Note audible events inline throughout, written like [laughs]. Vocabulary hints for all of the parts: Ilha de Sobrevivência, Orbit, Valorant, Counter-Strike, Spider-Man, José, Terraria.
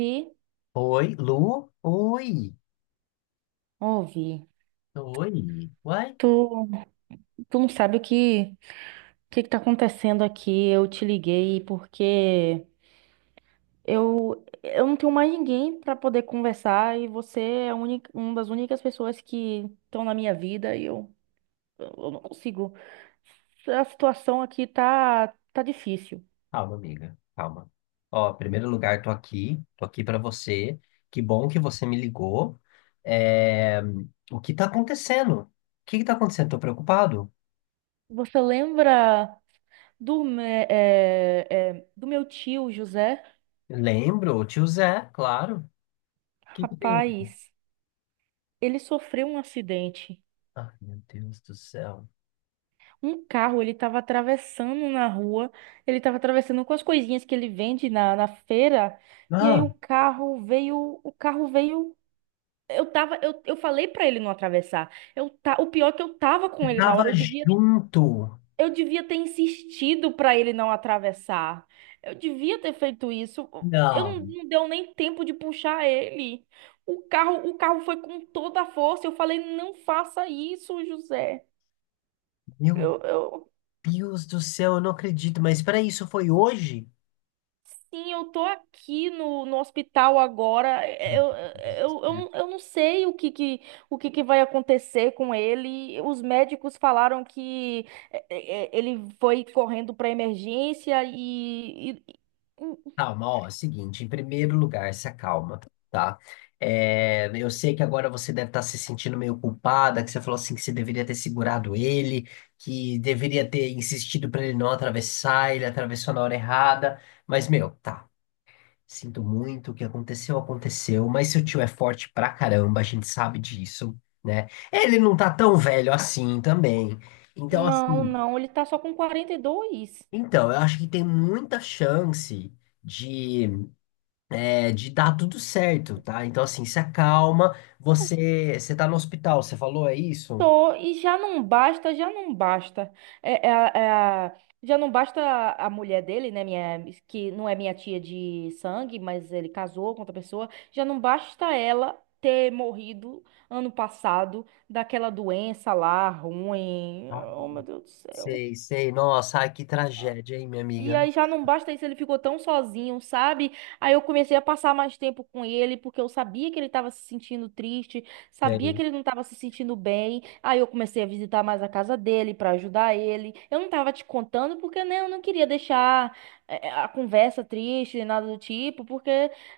Vi, Oi, Lu? Oi! ouvi. Oi! Uai? Tu, tu não sabe o que que tá acontecendo aqui. Eu te liguei porque eu não tenho mais ninguém pra poder conversar e você é a única, uma das únicas pessoas que estão na minha vida e eu não consigo. A situação aqui tá difícil. Calma, amiga. Calma. Ó, em primeiro lugar, tô aqui. Tô aqui pra você. Que bom que você me ligou. É, O que tá acontecendo? O que que tá acontecendo? Tô preocupado. Você lembra do, me- é, é, do meu tio José? Lembro, o tio Zé, claro. O que que tem? Rapaz, ele sofreu um acidente. Ai, meu Deus do céu. Um carro, ele estava atravessando na rua, ele estava atravessando com as coisinhas que ele vende na feira, e aí Ah, o carro veio, o carro veio. Eu falei pra ele não atravessar. O pior é que eu tava com ele na tava hora. eu devia, junto. eu devia ter insistido pra ele não atravessar. Eu devia ter feito isso. Eu não, Não, não deu nem tempo de puxar ele. O carro foi com toda a força. Eu falei, não faça isso, José. meu Eu Deus do céu, eu não acredito. Mas peraí, isso foi hoje? Sim, eu tô aqui no hospital agora. Eu não sei o que que vai acontecer com ele. Os médicos falaram que ele foi correndo para emergência. Calma, ó, é o seguinte, em primeiro lugar, se acalma, tá? É, eu sei que agora você deve estar se sentindo meio culpada, que você falou assim que você deveria ter segurado ele, que deveria ter insistido para ele não atravessar, ele atravessou na hora errada, mas, meu, tá, sinto muito, o que aconteceu, aconteceu, mas seu tio é forte pra caramba, a gente sabe disso, né? Ele não tá tão velho assim também, então, Não, assim, não, ele tá só com 42. então, eu acho que tem muita chance de... é de dar tudo certo, tá? Então, assim, se acalma. Você, você tá no hospital, você falou, é isso? Tô, e já não basta, já não basta. É, é a- é a- Já não basta a mulher dele, né? Minha, que não é minha tia de sangue, mas ele casou com outra pessoa. Já não basta ela ter morrido ano passado daquela doença lá ruim. Ah, Oh, meu Deus do céu. sei, sei. Nossa, ai, que tragédia, hein, minha E amiga? aí já não basta isso, ele ficou tão sozinho, sabe? Aí eu comecei a passar mais tempo com ele, porque eu sabia que ele estava se sentindo triste, sabia Sei. que ele não estava se sentindo bem. Aí eu comecei a visitar mais a casa dele para ajudar ele. Eu não tava te contando porque né, eu não queria deixar a conversa triste, nada do tipo, porque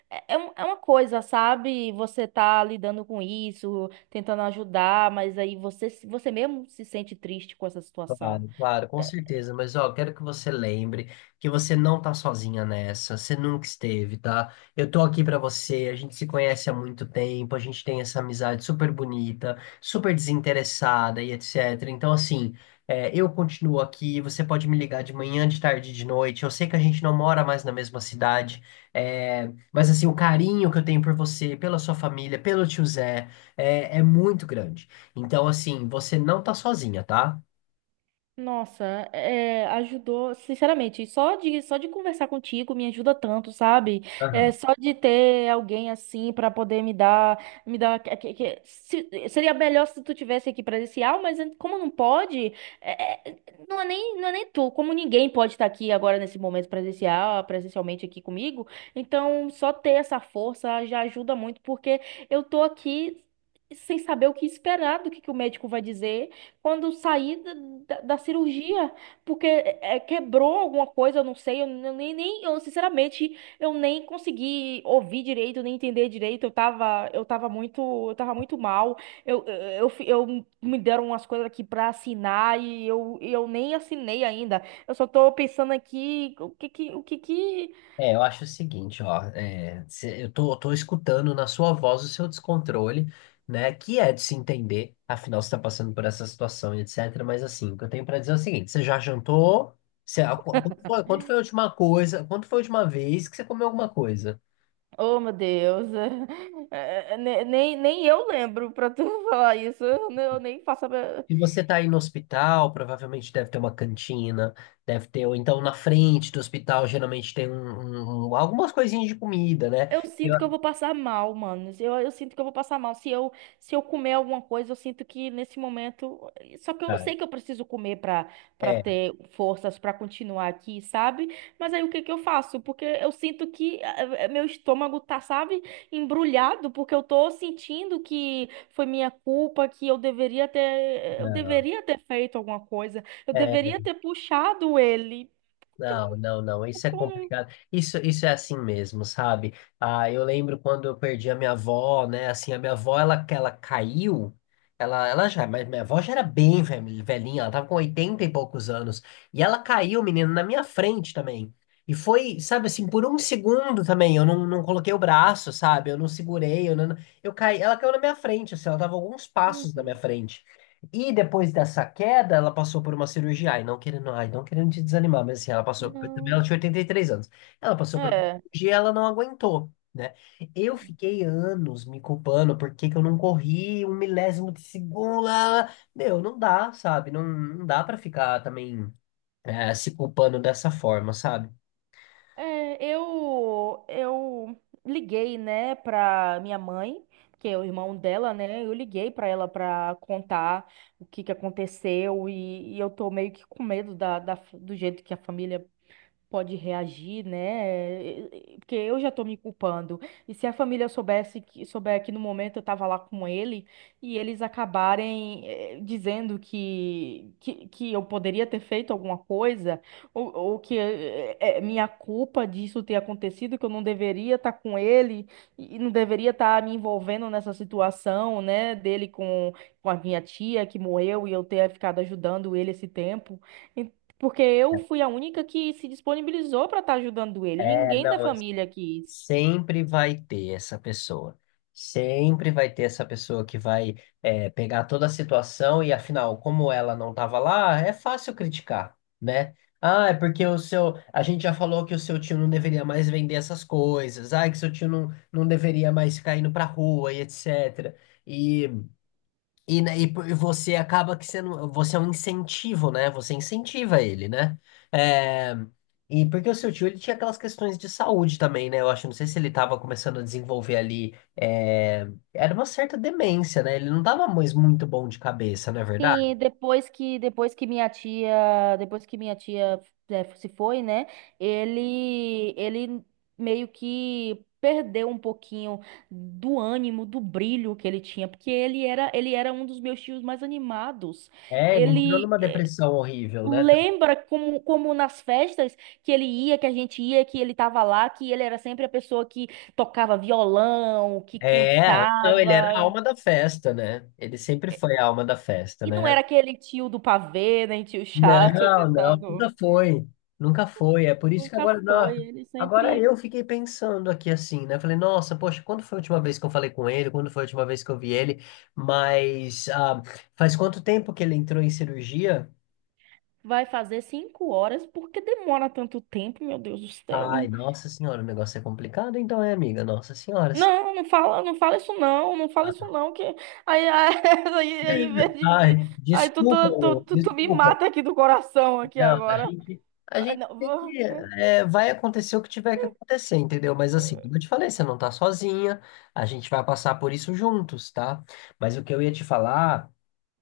é uma coisa, sabe? Você tá lidando com isso, tentando ajudar, mas aí você mesmo se sente triste com essa situação. Claro, claro, com certeza. Mas ó, quero que você lembre que você não tá sozinha nessa. Você nunca esteve, tá? Eu tô aqui pra você. A gente se conhece há muito tempo. A gente tem essa amizade super bonita, super desinteressada e etc. Então, assim, eu continuo aqui. Você pode me ligar de manhã, de tarde, de noite. Eu sei que a gente não mora mais na mesma cidade, é, mas assim, o carinho que eu tenho por você, pela sua família, pelo tio Zé, é, é muito grande. Então, assim, você não tá sozinha, tá? Nossa, ajudou, sinceramente, só de conversar contigo me ajuda tanto, sabe? Só de ter alguém assim pra poder me dar, que- se- seria melhor se tu tivesse aqui presencial, mas como não pode, é, é, não é nem tu, como ninguém pode estar aqui agora nesse momento presencial, presencialmente aqui comigo, então só ter essa força já ajuda muito, porque eu tô aqui sem saber o que esperar do que o médico vai dizer quando saí da cirurgia, porque quebrou alguma coisa, eu não sei, eu sinceramente, eu nem consegui ouvir direito, nem entender direito, eu tava muito mal, eu, eu, me deram umas coisas aqui pra assinar e eu nem assinei ainda, eu só tô pensando aqui. É, eu acho o seguinte, ó, é, cê- eu tô escutando na sua voz o seu descontrole, né, que é de se entender, afinal você tá passando por essa situação e etc, mas assim, o que eu tenho pra dizer é o seguinte, você já jantou? Você, a- qu- quando foi a última coisa, quando foi a última vez que você comeu alguma coisa? Oh, meu Deus. [laughs] é, é, ne- nem, nem Eu lembro pra tu [laughs] falar isso, eu nem faço. Se você tá aí no hospital, provavelmente deve ter uma cantina, deve ter, ou então na frente do hospital geralmente tem um, um- um- algumas coisinhas de comida, né? Eu Eu- sinto que eu vou passar mal, mano. Eu sinto que eu vou passar mal. Se eu comer alguma coisa, eu sinto que nesse momento. Só que eu Ah, sei que eu preciso comer pra é. ter forças pra continuar aqui, sabe? Mas aí o que que eu faço? Porque eu sinto que meu estômago tá, sabe, embrulhado, porque eu tô sentindo que foi minha culpa, que eu deveria ter feito alguma coisa, eu É, deveria ter puxado ele. Porque eu, Não, não- não, não, isso é porque eu não. complicado. Isso é assim mesmo, sabe? Ah, eu lembro quando eu perdi a minha avó, né? Assim, a minha avó, ela caiu, ela já, mas minha avó já era bem velhi- velhinha, ela tava com 80 e poucos anos. E ela caiu, menino, na minha frente também. E foi, sabe assim, por um segundo também, eu não, não coloquei o braço, sabe? Eu não segurei, eu não, eu caí, ela caiu na minha frente, assim, ela tava alguns passos na minha Uhum. frente. E depois dessa queda, ela passou por uma cirurgia. Ai, não querendo te desanimar, mas assim, ela passou. Também ela Não. tinha 83 anos. Ela passou por uma É. cirurgia, ela não aguentou, né? Eu É. fiquei anos me culpando por que que eu não corri um milésimo de segundo. Lá, lá. Meu, não dá, sabe? Não, não dá pra ficar também se culpando dessa forma, sabe? É, eu liguei, né, pra minha mãe, que é o irmão dela, né? Eu liguei pra ela pra contar o que que aconteceu e eu tô meio que com medo do jeito que a família pode reagir, né? Porque eu já tô me culpando. E se a família soubesse que souber que no momento eu tava lá com ele e eles acabarem dizendo que eu poderia ter feito alguma coisa ou que é minha culpa disso ter acontecido, que eu não deveria estar com ele e não deveria estar me envolvendo nessa situação, né, dele com a minha tia que morreu e eu ter ficado ajudando ele esse tempo. Porque eu fui a única que se disponibilizou para estar ajudando ele. É, Ninguém da não, família quis. sempre vai ter essa pessoa. Sempre vai ter essa pessoa que vai pegar toda a situação e, afinal, como ela não estava lá, é fácil criticar, né? Ah, é porque o seu. A gente já falou que o seu tio não deveria mais vender essas coisas. Ah, que seu tio não, não deveria mais ficar indo pra rua e etc. E e, né, e por- e você acaba que sendo, você é um incentivo, né? Você incentiva ele, né? É, e porque o seu tio ele tinha aquelas questões de saúde também, né? Eu acho, não sei se ele estava começando a desenvolver ali, é, era uma certa demência, né? Ele não estava mais muito bom de cabeça, não é verdade? Sim, depois que minha tia se foi, né? Ele meio que perdeu um pouquinho do ânimo, do brilho que ele tinha, porque ele era um dos meus tios mais animados. É, ele entrou Ele numa depressão horrível, né? Lembra como nas festas que ele ia, que a gente ia, que ele tava lá, que ele era sempre a pessoa que tocava violão, que É, não, ele era a cantava. alma da festa, né? Ele sempre foi a alma da festa, E não né? era aquele tio do pavê, nem tio chato [laughs] Não, não, nunca tentando. foi. Nunca foi. É por isso que Nunca agora, nó- foi. Ele agora sempre eu fiquei pensando aqui assim, né? Falei, nossa, poxa, quando foi a última vez que eu falei com ele? Quando foi a última vez que eu vi ele? Mas ah, faz quanto tempo que ele entrou em cirurgia? vai fazer 5 horas. Por que demora tanto tempo, meu Deus do céu? Ai, nossa senhora, o negócio é complicado, então é, amiga. Nossa senhora. Não, não fala, não fala isso não, não fala isso não, que aí, aí, [laughs] aí aí em vez de- Ai, aí tu, desculpa, tu, tu, ô, tu, tu me desculpa. mata aqui do coração aqui Não, agora. A Ah, gente não, é, vai acontecer o que tiver que acontecer, entendeu? Mas assim, como eu te falei, você não tá sozinha, a gente vai passar por isso juntos, tá? Mas o que eu ia te falar,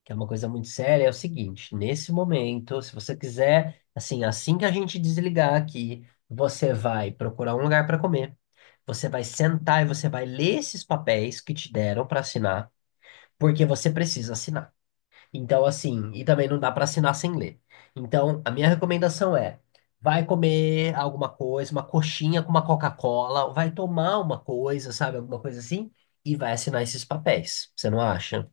que é uma coisa muito séria, é o seguinte: nesse momento, se você quiser, assim, assim que a gente desligar aqui, você vai procurar um lugar para comer, você vai sentar e você vai ler esses papéis que te deram para assinar, porque você precisa assinar. Então, assim, e também não dá para assinar sem ler. Então, a minha recomendação é: vai comer alguma coisa, uma coxinha com uma Coca-Cola, vai tomar uma coisa, sabe, alguma coisa assim, e vai assinar esses papéis. Você não acha?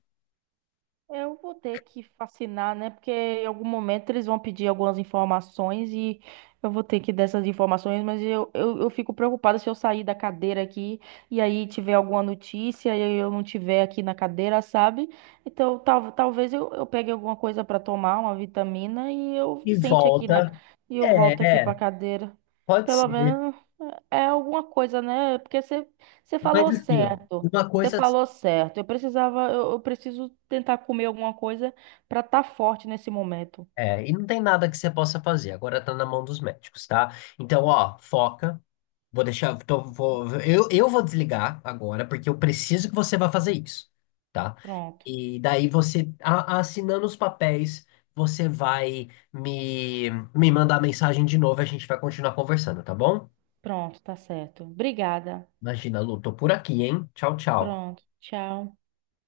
eu vou ter que fascinar, né? Porque em algum momento eles vão pedir algumas informações e eu vou ter que dar essas informações, mas eu fico preocupada se eu sair da cadeira aqui e aí tiver alguma notícia e eu não tiver aqui na cadeira, sabe? Então talvez eu pegue alguma coisa para tomar, uma vitamina, E volta. e eu volto É, aqui para é, cadeira. pode Pelo ser. menos. É alguma coisa, né? Porque você Mas falou assim, ó, certo. uma Você coisa. falou certo. Eu preciso tentar comer alguma coisa pra estar forte nesse momento. É, e não tem nada que você possa fazer, agora tá na mão dos médicos, tá? Então, ó, foca. Vou deixar. Tô, vou, eu vou desligar agora, porque eu preciso que você vá fazer isso, tá? Pronto, E daí você, a- assinando os papéis, você vai me, me mandar mensagem de novo e a gente vai continuar conversando, tá bom? pronto, tá certo. Obrigada. Imagina, Lu, tô por aqui, hein? Tchau, tchau. Pronto, tchau.